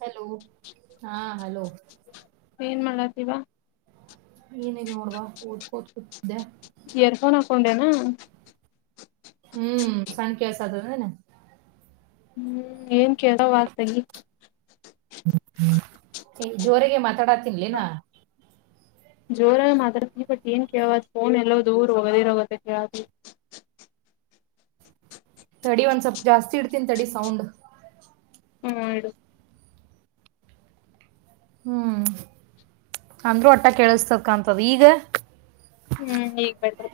Hello ಹಾ hello ಏನ್ ಮಾಡಕ್ಕತ್ತಿ ಅವ್ವ ಏನ ಇಲ್ ನೋಡ್ವಾ ಕಓದ್ ಕೋದ್ ಕೂತಿದ್ದೆ ಇಯರ್ಫೋನ್ ಹಾಕೊಂಡೆನಾ ಹ್ಮ್ ಸಂಖ್ಯಾ ಸಾದನೆನ. ಹ್ಮ್ ಏನ್ ಕೇದವ ತಗಿ. ಏ ಜೋರಾಗೆ ಮಾತನಾಡುತ್ತಿಲೇನ. ಜೋರಗ್ ಮಾತಡತಿ ಬಟ್ ಏನ್ ಕೇಳ ಫೋನ್ ಎಲ್ಲೋ ದೂರ ಹೋಗೋದಿರೋಗತ್ತೆ ತಡಿ ಒಂದ್ ಸ್ವಲ್ಪ್ ಜಾಸ್ತಿ ಇಡ್ತೀನಿ ತಡಿ ಸೌಂಡು ಹು ಇಡು ಹ್ಮ ಅಂದ್ರೂ ಒಟ್ಟ ಕೇಳಿಸ್ತಾದ ಕಾಣ್ತದ ಈಗ. ಹ್ಞೂ ಇಗ್ ಬೆಟ್ರು.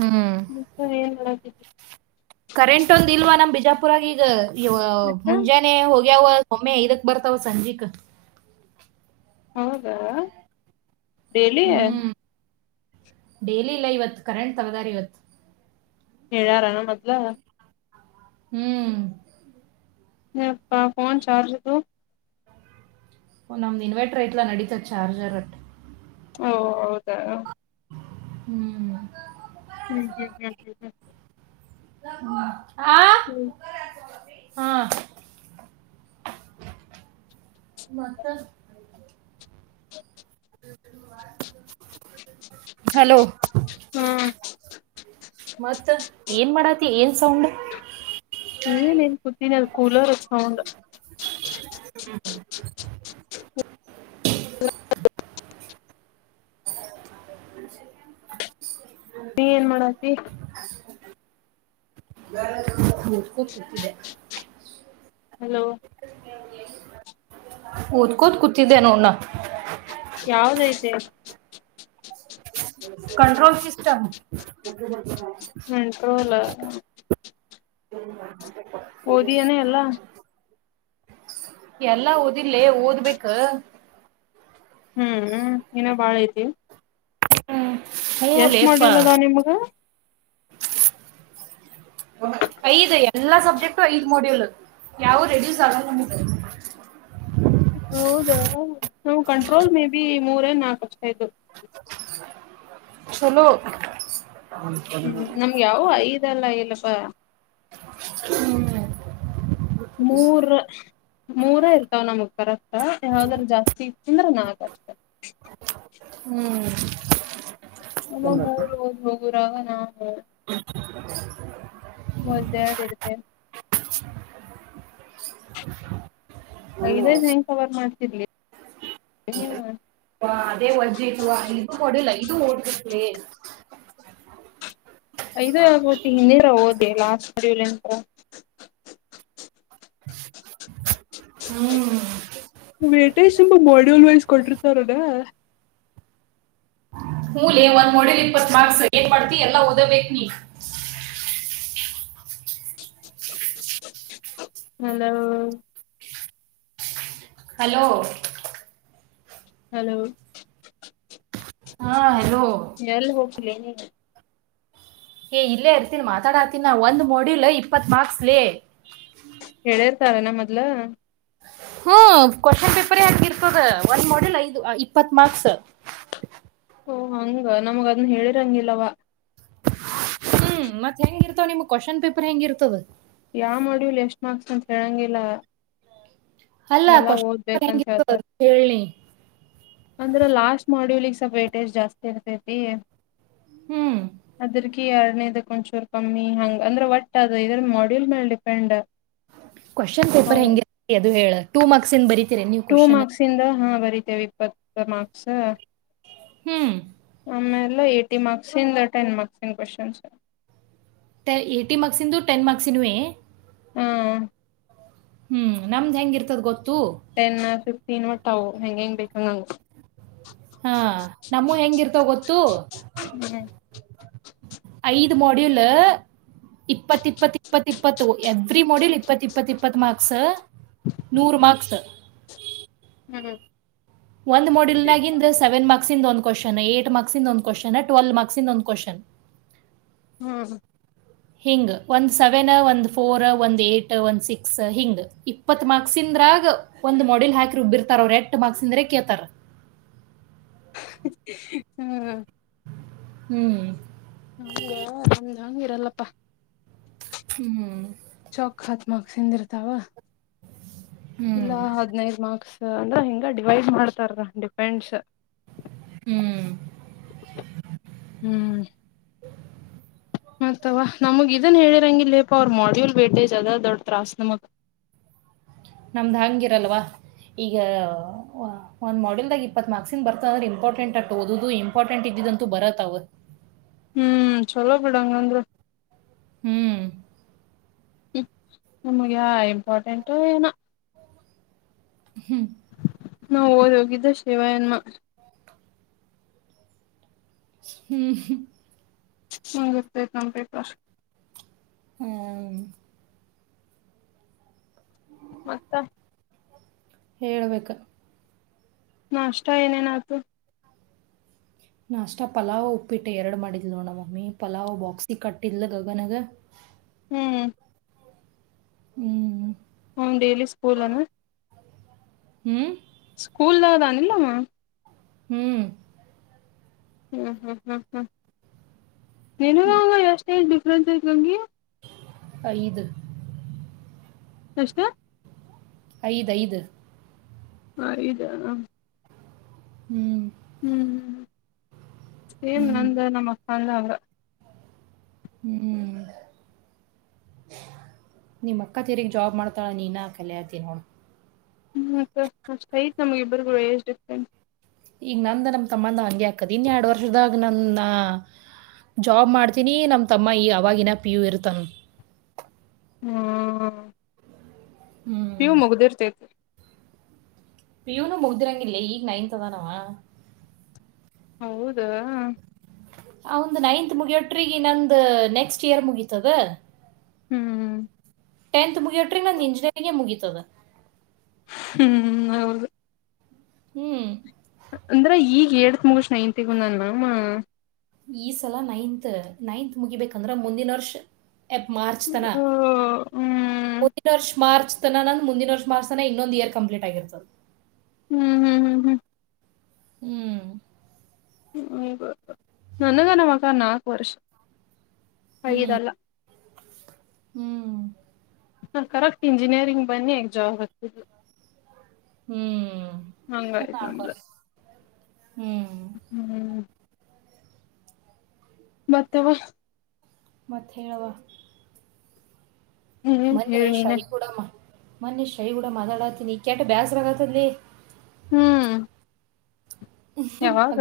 ಹ್ಮ್ [unintelligible] ಏನ್ [unintelligible] ಕರೆಂಟ್ ಒಂದ್ ಇಲ್ವಾ ಲ ಬಿಜಾಪುರಾಗ್ ಈಗ ಯವ್ವ ಮತ್ತ ಮುಂಜಾ ನೆ ಹೋಗ್ಯಾವ ಒಮ್ಮೆ ಐದಕ್ ಬರ್ತಾವ ಸಂಜಿಕ. ಹೌದಾ ಡೇಲಿ. ಡೇಲಿ ಇಲ್ಲ ಇವತ್ತು ಕರೆಂಟ್ ತಗದಾರ್ ಇವತ್ತು. ಎಲ್ಲಾ ರ್ ಅರಾಮ್ ಅದ್ಲ. ಹ್ಮ್ ಏ ಯಪ್ಪಾ ಫೋನ್ ಚಾರ್ಜ ಇಡು. ಓಂ ನಮ್ಮ ಇನ್ವಾಟರೇಟ್ ಐತಲನಡಿತಿದೆ ಚಾರ್ಜರ್ ಆಟ. ಓ ಹೌದಾ ಹ್ಮ್ ಹ್ಞ ಹ್ಞೂ ಹ್ಞ ಹ್ಞ ಹ್ಞ ಹ ಹ್ಞೂ ಹಾ ಮತ್ತೆ. [unintelligible] ಹಲೋ ಹಾ ಮತ್ತ ಏನ್ ಮಾಡತಿ ಏನ್ ಸೌಂಡು. ಏನ್ ಏನ್ ಕುತೀನಿಲ್ ಅದು ಕೂಲರ್ ಹಚಕೊಂಡು. [unintelligible] ನೀ ಏನ್ ಮಾಡತಿ. [unintelligible] ಕುಕ್ಕುತ್ತಿದೆ ಹಲೋ [unintelligible] ಓದ್ಕೋತ್ ಕುೂತಿದ್ದೇ ನೋಡ್ ನಾನ್ ಯಾವ್ದ್ ಐತೆ. Control system. ಕಂಟ್ರೋಲ್ ಓದಿಯನ ಎಲ್ಲಾ ಹ್ಮ [unintelligible] ಎಲ್ಲಾ ಓದಿಲ್ಲೆ ಓದ್ಬೇಕ. ಹ್ಮ್ ಹ್ಮ್ ಏನ ಭಾಳ ಐತಿ. ಹ್ಞೂ ಎಷ್ಟ್ ಲೇಪ ಮಾಡ್ಯುಲ್ ಅದ ನಿಮ್ಗ. ಐದು ಎಲ್ಲಾ ಸಬ್ಜೆಕ್ಟು ಐದ್ ಮಡುಲ್ಲು. ಯಾವ್ದು ರೆಡೂಸ್ ಆಗಲ್ಲ [unintelligible] ಹೌದಾ ನಾವು ಕಂಟ್ರೋಲ್ ಮೇ ಬಿ ಮೂರನ್ ನಾಕು ಅಷ್ಟ ಇದ್ದು. ಚಲೋ ಹ್ಮ್ ನಮ್ಗೆ ಯಾವ್ದ್ ಐದಲ್ಲ ಇಲ್ಲಪ. ಹ್ಮ್ ಮೂರು ಮೂರ ಇರ್ತಾವ ನಮಗ್ ಕರೆಕ್ಟ್ ಯಾವ್ದ್ರ ಜಾಸ್ತಿ ಇ ಅಂದ್ರೆ ನಾಲ್ಕ ಅಷ್ಟೇ ಹ್ಮ್ ನಮ್ಮ ಮೂರು ಹ ಹೋಗೋರಾಗ ನಾವು ಹ [unintelligible] ಮುದ್ದರಡು ಇಡ್ [unintelligible] ಐದೈದು ಹೆಂಗೆ ಕವರ್ ಮಾಡ್ತಿರ್ಲಿ ನೀವು ಹಾ ಅದೇ ಉಜ್ಜಿ ಇದು ಓಡಲ್ಲ ಇದು ಓಡುತೈತೆ ಐದು ಆಬತಿ ಇನ್ನೀರ ಓದೆ ಲಾಸ್ಟ್ ಮಡೂಲ್ ಎಂತ ಹ್ಮ [unintelligible] ವೇಟೇಶ್ ತುಂಬಾ ಮಾಡ್ಯೂಲ್ ವೈಸ್ ಕೊಟ್ಟಿರ್ತಾರ ಅದ ಮೂಲೆ ಒಂದ್ ಮೊಡಲಿ ಇಪ್ಪತ್ ಮಾರ್ಕ್ಸ್ ಏನ್ ಮಾಡ್ತಿ ಎಲ್ಲಾಓದಬೇಕಕ್ ನೀ ಹಲೋ ಹಲೋ ಹಲೋ ಹಾ ಹಲೋ ಎಲ್ಲ ಹೋಗ್ಲೇನೆ ನೀನು ಏ ಇಲ್ಲೇ ಇರ್ತೀನಿ ಮಾತಾಡಾತೀನಿ ಒಂದು ಮ ಮಾಡ್ಯಲ್ ಇಪ್ಪತ್ತು ಮಾರ್ಕ್ಸ್ ಲೇ ಹೇಳಿರ್ತಾರ ನ ಮೊದ್ಲ ಹ್ಮ ಕ್ವಶನ್ ಪೇಪರ ಹಗಿರ್ತದ ಒಂದ ಮಾಡೆಲ್ ಐದು ಇಪ್ಪತ್ ಮಾರ್ಕ್ಸ್ ಓ ಹಂಗ ನಮಗ ಅದನ್ ಹೇಳಿರಂಗಿಲ್ಲವಾ ಹ್ಮ್ ಮತ್ತತ್ ಹೆಂಗ ಇರ್ತಾವ ನಿಮ್ ಕ್ವಶ್ನ್ ಪೇಪರ್ ಹೆಂಗಿರ್ತದ ಯಾವ್ ಮಾಡ್ಯಿವಲ್ ಎಷ್ಟ್ ಮಾರ್ಕ್ಸ್ ಅಂತ ಹೇಳಂಗಿಲ್ಲ ಅಲ್ಲ ಎಲ್ಲಾ ಕ್ವಶನ್ ಪೇಪರ್ ಓದ್ಬೇಕಂತ ಹೆಂಗಿರ್ತದ ಹೇಳ್ತಾರೆ ಅದ್ ಹೇಳಿ ಅಂದ್ರ ಲಾಸ್ಟ್ ಮಾಡ್ಯೂಲ್ಗ್ ಸ್ವಲ್ ವೇಟೇಜ್ ಜಾಸ್ತಿ ಇರ್ತೈತಿ ಹ್ಮ್ ಅದ್ರಕ ಎರಡನೇದ ಒಂಚೂರು ಕಮ್ಮಿ ಹಂಗ ಅಂದ್ರೆ ಒಟ್ಟ ಅದು ಇದ್ರ ಮಾಡ್ಯೂಲ್ ಮೇಲ್ ಡಿಪೆಂಡ್ ಕ್ವಶನ್ ಹೌ ಪೇಪರ್ ಹೆಂಗಿರಿ ಅದು ಹೇಳ ಟೂ ಮಾರ್ಕ್ಸ್ ನ್ ಬರೀ ಟೂ ಮಾರ್ಕ್ಸಿಂದ ಹಾ ಬರಿತೇವೆ ಇಪ್ಪತ್ತು ಮಾರ್ಕ್ಸ್ ಹ್ಮ್ ಆಮೇಲೆ ಏಯ್ಟಿ ಮಾರ್ಕ್ಸಿಂದ ಟೆನ್ ಮಾರ್ಕ್ಸಿನ ಕ್ವೆಶನ್ಸ್ ಟಯ್ಟಿ ಮಾರ್ಕ್ಸಂದು ಟೆನ್ ಮಾರ್ಕ್ಸಿನವೇ ಹ್ಮ್ ಹ್ಮ್ಮ್ ನಮ್ದ್ ಹೆಂಗ ಇರ್ತದ ಗೊತ್ತು? ಟೆನ್ ಫಿಫ್ಟೀನ್ ಒಟ್ಟಾ ಅವು ಹೆಂಗ್ ಹೆಂಗ್ ಬೇಕ ಹಂಗಾಂಗ ಹಾ ನಾಮವು ಹೆಂಗಿರ್ತಾವ ಗೊತ್ತು? ಹ್ಮ [unintelligible] ಐದು ಮಾಡ್ಯೂಲಾ... ಇಪ್ಪತ್ ಇಪ್ಪತ್ ಇಪ್ಪತ್ ಇಪ್ಪತ್ತು ಎವ್ರಿ ಮೋಡಿಲ್ ಇಪ್ಪತ್ ಇಪ್ಪತ್ ಇಪ್ಪತ್ತು ಮಾರ್ಕ್ಸ್ ನೂರ ಮಾರ್ಕ್ಸ್! ಹ್ಮ್ ಹ್ಮ [inaudible] ಒಂದ್ ಮಾಡೆಲ್ನಾಗಿಂದು ಸೆವೆನ್ ಮಾರ್ಕ್ಸ್ ಇಂದ್ ಒಂದ್ ಕ್ವಶ್ನ್ ಏಟ್ ಮಾರ್ಕ್ಸ ಇಂದ್ ಒಂದ್ ಕ್ವಶ್ನ್ ಟ್ವಾಲ್ ಮಾರ್ಕ್ಸಿಂದ ಒಂದ್ ಕ್ವಶ್ನ್. ಹ್ಮ್ [inaudible] ಹಿಂಗ ಒಂದ್ ಸೆವೆನ್ ಒಂದ್ ಫೋರ್ ಒಂದ್ ಏಟ್ ಒಂದ್ ಸಿಕ್ಸ್ ಹಿಂಗ್ ಇಪ್ಪತ್ ಮಾರ್ಕ್ಸಿಂದ್ರಗ. ಒಂದ್ ಮಾಡಿಲ್ ಹಾಕಿ ರುಬ್ಬೀರ್ತಾರೆ ಅವರ್ ಎಂಟ್ ಮಾರ್ಕ್ಸ್ ಅಂದ್ರೆ ಕೇಳ್ತಾರ ಹ್ಮ್... ಹು... [unintelligible] ಹೆ ಹಂಗ್ ಹಂಗ್ ಇರಲ್ಲಪ್ಪಾ! ಹ್ಮಞ [inaudible] ಚೌಕ್ ಹಾತ್ ಮಕ್ ಸಿದಿ ಇರ್ತಾವ ಇಲ್ಲ ಹ್ಮ್ ಹದ್ನೈದ ಮಾರ್ಕ್ಸ್ ಅಂದ್ರ ಹಿಂಗ ಡಿವೈಡ್ ಮಾಡ್ತಾರ ಡಿಪೆಂಡಟ್ಸ್ ಹ್ಮ್ ಹ್ಮ್ ಮತ್ತತ್ವ ನಮಗ್ ಇದನ್ ಹೇಳಿರಂಗಿಲ್ಲೇಪ್ಪಾ ಅವ್ರ ಮಾಡ್ಯೂಲ್ ವೇಟೇಜ್ ಅದ್ ದೊಡ್ ತ್ರಾಸಸ್ ನಮಗ್ ನಮ್ದು ಹಿರಲ್ವಾ ಈಗ ಒಂದ್ ಮಾಡೆಲ್ದಾಗ ಇಪ್ಪತರ್ಕ್ಸನ್ ಬರ್ತದಂದ್ರೆ ಇಂಪಾರ್ಟೆಂಟ್ ಅಟ್ ಓದದು ಇಂಪಾರ್ಟೆಂಟ್ ಇದಿದ ಅಂತ ಬರತ್ ಅವವು ಹ್ಮ್ ಚಲೋ ಬಿಡಂಗ ಅಂದ್ರ ಹ್ಮ್ ಹ ನಮ್ಗೆ ಇಂಪಾರ್ಟೆಂಟ ಏನ ಹ್ಮ್ ನಾವು ಓದ ಹೋಗಿದ್ದ ಶಿವಯಮ್ಮ ಹ್ಮ್ ಹರ್ತ್ತತ ನಮ್ಮ ಪೇಪರ್ ಹ್ಮ ಮತ್ತ ಹೇಳ್ಬೇಕು ನಾ ಅಷ್ಟ ಏನೇನ ಆತು ನಾ ಅಷ್ಟ ಪಲಾವ್ ಉಪ್ಪಿಟ್ಟೆ ಎರಡು ಮಾಡಿದ್ ನೋಣ ಮಮ್ಮಿ ಪಲಾವ್ ಬಾಕ್ಸಿಗೆ ಕಟ್ಟಿದ್ಲ ಗಗನಗ ಹ್ಞ ಹ್ಮ್ ಹ್ಞ ಡೇಲಿ ಸ್ಕೂಲ್ನ್ ಹ್ಮ ಸ್ಕೂಲ್ದದಾನ ಇಲ್ಲಮ್ಮ್ ಹ್ಮ್ ಹ್ಞೂ ಹ್ಞೂ ಹ್ಞೂ ಹ್ಞೂ ನೀನು ಎಷ್ಟು ಎಷ್ಟು ಡಿಫ್ರೆನ್ಸ್ ಇಂಗಗೆ ಐದು ಎಷ್ಟತೆ ಐದ ಐದು ಹಾ ಇ ಹ್ಮ್ ಹ್ಮ್ ಹ್ಞೂ ಏನ್ ನಂದ ನಮ್ಮಕ್ಕಲ್ಲ ಅವ್ರ ಹ್ಮ್ ನಿಮ್ ಅಕ್ಕ ತೆರಿಗ್ ಜಾಬ್ ಮಾಡ್ತಾಳ ನೀನ ಕಲಯ್ತೀ ನೋ ಹ್ಞ ಅಷ್ಟು ಐ್ತ ನಮ್ಗೆ ಇಬ್ಬರುಗಳು ಏಜ್ ಡಿಫ್ರೆಂಟ್ ಈಗ ನಂದ ನಮ್ಮ ತಮ್ಮಂದ ಹಂಗೆ ಆಾಕದ ಇನ್ನೆರಡು ವರ್ಷದಾಗ ನನ್ನ ಜಾಬ್ ಮಾಡ್ತೀನಿ ನಮ್ಮ ತಮ್ಮ ಈ ಅವವಾಗಿನ ಪಿ ಯು ಇರ್ತಾನ ಹ್ಮ್ ಹ್ಮ್ ನೀವು ಮುಗ್ದಿರ್ತೈತಿ ಪೂನು ಮುಗ್ದಿರಂಗಿಲ್ಲ ಈಗ ನೈನ್ತ್ ಅದಾನವ ಹೌದಾ ಅವಂದ್ ನೈನ್ತ್ ಮುಗಿಯೋಟ್ರಿಗ ನಂದು ನೆಕ್ಸ್ಟ್ ಇಯರ್ ಮುಗೀತದ ಹ್ಮ್ ಟೆಂತ್ ಮುಗಿಯೋ್ರಿ ನನ್ನ ಇಂಜಿಯರಿಂಗಗೆ ಮುಗಿತತದ ಹ್ಮ್ ಹೌದು ಹ್ಮ್ ಅಂದ್ರ ಈಗ ಏಟತ್ ಮುಗಷ ನೈನತಿಗಂದನ್ ಬಂಧನ ಅವ್ವ ಈ ಸಲ ನೈನ್ತ್ ನೈನ್ತ್ ಮುಗಿಬೇಕಂದ್ರೆ ಮುಂದಿನ ವರ್ಷ ಎಬ್ ಮಾರ್ಚತನ ಹ್ಮ್ ಹ್ಮ್ ಮುಂದಿನ ವರ್ಷ ಮಾರ್ಚ್ ತನ ನಂದ ಮುಂದಿನ ವರ್ಷ ಮಾರ್ಚ್ ತನ ಇನ್ನೊಂದು ಇಯರ್ ಕಂಪ್ಲೀಟ್ಗಿರ್ತದೆ ಹ್ಮ್ ಹ್ಮ್ ಹ್ಮ್ ಹ್ಮ್ ಹ್ಮ್ ಹ ನನಗ ನಮ್ಮ ಅಕ್ಕಾಗ ನಾಲ್ಕು ವರ್ಷ ಐದ ಹ್ಮ್ ಅಲ್ಲ ಹ್ಮ್ ಹಾ ಕರೆಕ್ಟ್ ಇಂಜಿನಿಯರಿಂಗ್ ಬನ್ನಿ ಜಾಬ್ ಆತದ ಹ್ಮ್ ಇನ್ನೂ ಹಂಗಾಯ್ತ್ ನಾಲ್ಕ ನಮ್ದ ವರ್ಷ ಹ್ಮ್ ಹ್ಮ್ ಮತ್ತೇವ ಮತ್ತ ಹೇಳವ್ವ ಹ್ಮ್ ಹೇಳ ಮೊನ್ನೆ ನೀನ ಶಾವಿ ಕೂಡ ಮೊನ್ನೇ ಶ್ಯಾವಿ ಕೂಡ ಮಾತಾಡಾತೀನಿ ಕೆಟ್ಟ ಬ್ಯಾಸರಾಗಕಂತಂತಲೆ ಹ್ಮ್ ಯಾವಾಗ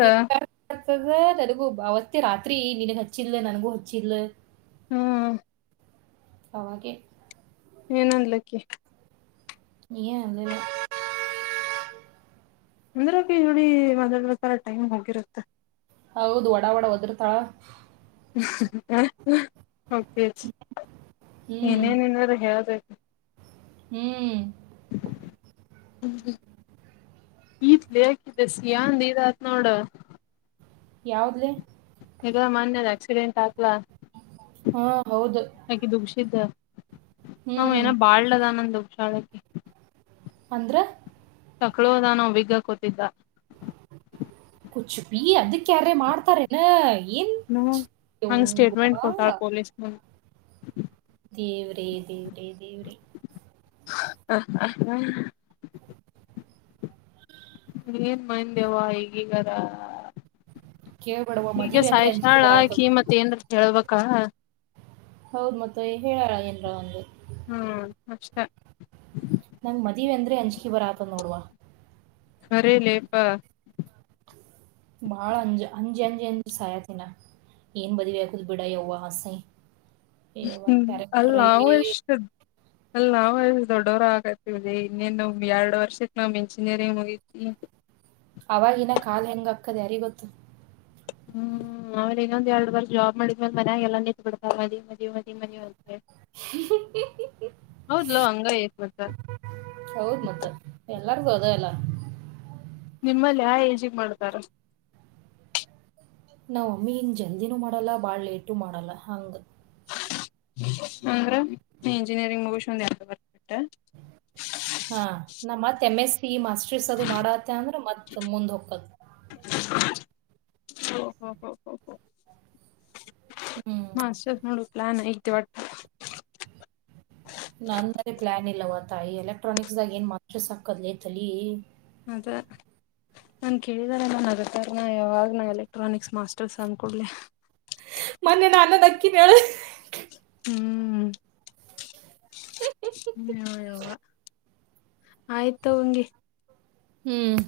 ಆತದ ನನಗೂ ಅವತ್ತೆ ರಾತ್ರಿ ನಿನಗ್ ಹಚ್ಚಿಲ್ಲಲ ನನ್ಗೂ ಹಚ್ಚಿಲ್ಲ ಹ್ಮ್ ಅವಾಗೆ ಏನೊಂದ್ಲಕ್ಕಿ ನೀ ಒ ಅಂದ್ರ ಇಿ ಮಾದ ಪ್ರಕಾರರ ಟೈಮ್ ಹೋಗಿರುತ್ತೆ ಹೌದು ಒಡ ಒಡ ಒದರ್ತಾಳ ಕೆ ಹ್ಮ್ ಏನೇನ ಏನಾರ ಹೇಳದತಿ ಹ್ಮ್ ಹ ಈತ್ಲ ಹಾಕಿದೆ ಸಿ ಅಂದ ಇದ ಆತ್ ನೋಡ ಯಾವುದಲೇ ಈಗ ಮೊನ್ನೆ ಅದ ಆಕ್ಸಿಡೆಂಟ್ ಆಯ್ತಲ್ಲ ಹಾ ಹೌದು ಆಕಿ ದುಗ್ಸಿದ್ದ ಅವ ಹ್ಮ್ ಏನ ಬಾಳ್ಲದ ನಂದ ದುಗ್ಸಾಳಕಿ ಅಂದ್ರ ಟಕಲು ಅದಾನ್ ಅವ ವಿಗ್ ಹಾಕೋತಿದ್ದ ಕುಚುಪಿ ಅದಕ್ಕೆ ಯಾರೆ ಮಾಡ್ತಾರನ ಏನ ಹಂಗ್ ಸ್ಟೇಟ್ಮೆಂಟ್ ಕೊಟ್ಟಾಳ ಯವ್ವ ಪೊಲೀಸ್ ಮುಂದ್ ದೇವ್ರೇ ದೇವ್ರೇ ದೇವ್ರೇ ಹ ಹ ಹ ಏನ್ ಮೈಂಡ ವಾ ಈಗೀಗರ ಕೇಳ್ಬೇಡವ ಈಗ ಮದಿವೆ ಅಂದ್ರೆ ಅಂಜಿಕೆ ಸಾಯಿಷಾಳಕಿ ಬರಾತದ ಮತ್ತೆ ಏನ್ರ ಹೇಳ್ಬೇಕ ಹೌದ ಮತ್ತ ಹೇಳಲ ಏನರ ಒಂದು ಹಾ ಅಷ್ಟ ನಂಗ್ ಮದ್ವೆ ಅಂದ್ರೆ ಅಂಜುಕಿ ಬರ ಆತ ನೋಡುವ ಬರೀಲೇಪ್ಪ ಬಾಳ ಅಂಜ ಅಂಜ ಅಂಜ ಅಂಜ ಸಾಯತಿನ ಏನ್ ಮದುವೆ ಆಗ ಬಿಡುವ ಅಸೈ ಯವ್ವ ಹ್ಮ ಅಲ್ಲ ಕ್ಯಾರೆಕ್ಟ್ರೇ ನಾ ಎಷ್ಟ ಅಲ್ಲಿ ನಾವವುಲ್ಲಿ ದೊಡ್ಡವರು ಆಗತವಿ ಇನ್ನೇನ್ ಎರಡ್ ವರ್ಷ ನಮ್ ಇಂಜಿನಿಯರಿಂಗ್ ಮುಗೀತ್ ಹ್ಮ್ ಅವವಾಗಿನ ಕಾ ಹೆಂಗ ಹಾಕದೆ ಅರಿ ಗೊತ್ತು ಹ್ಮ್ ಹ್ಮ ಆಮೇಲೆ ಇನ್ನೊಂದ ಎರಡು ವರ್ಷ ಜಾಬ್ ಮಾಡಿದ ಮೇ ಮಯಾಗಲ್ಲ ನಿಂತತ್ ಬಿಡ್ತಾ ಮವಿ ಹೌದಲ ಹಂಗ ಏ ಮತ್ತ ಹೌದ ಮತ್ತ ಎಲ್ಲಾರು ಹೋದ ಎಲ್ಲ ನಿಮ್ಮಲ್ಲಿ ಯಾವ ಏಜಿಗೆ ಮಾಡ್ತಾರ ನಾವ್ ಮಿನ್ ಜಲ್ದಿನು ಮಾಡಲ್ಲ ಮಾಡಲ್ಲೆಯಿದ್ದರು ಮಾಡಲ್ಲ ಹಾಂಗ್. ಅಂದ್ರ ನೀ ಇಂಜಿನಿಯರಿಂಗ್ ಮುಗಿಸಿ ಒಂದ ಎರಡು ಪೇಪರ್ ಬಿಟ್ರ. ಹ ನಮ್ಮ K ಮ್ಮೆ S PU master. Miss ಅದನ್ನು ಮಾಡಲತ್ತಿ ಅಂದ್ರ ಮತ್ತು ಮುಂದ ಹೊಕತ್ತ. ಓಹೋಹೋಹೋ. ಹ್ಞೂ ಮಾಸ್ಟರ್ ನೋಡು ಪ್ಲಾನ್ ಐತಿ ಇವತ್ತ. ನಂದರ ಇಲ್ಲಿ ಪ್ಲಾನ್ ಇಲ್ಲವ ತಾಯಿ ಎಲೆಕ್ಟ್ರಾನಿಕ್ಸ್ ದಾಗ ಏನ್ ಮಕ್ಕಳ ಸಾಕದ ಏ ಕಲಿ. ಮತ್ತ. ನನ್ನ ಕೇಳಿದ್ದೋರು ಎಲ್ಲರು ನಗತ್ತಾರ ನಾ ಯಾವಾಗಲೂ ಎಲೆಕ್ಟ್ರಾನಿಕ್ಸ್ ಮಾಸ್ಟರ್ಸ್ ಅಂದ ಕೊಡ್ಲೆ. ಮೊನ್ನೆ ನಾನು ನಕ್ಕಿನ. ಹ್ಮ ಹ್ಮ ಯವಾ ಯವಾ. ಆಯ್ತು ನೀ. ಹ್ಮ್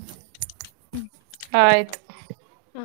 ಆಯ್ತು. ಹಾ.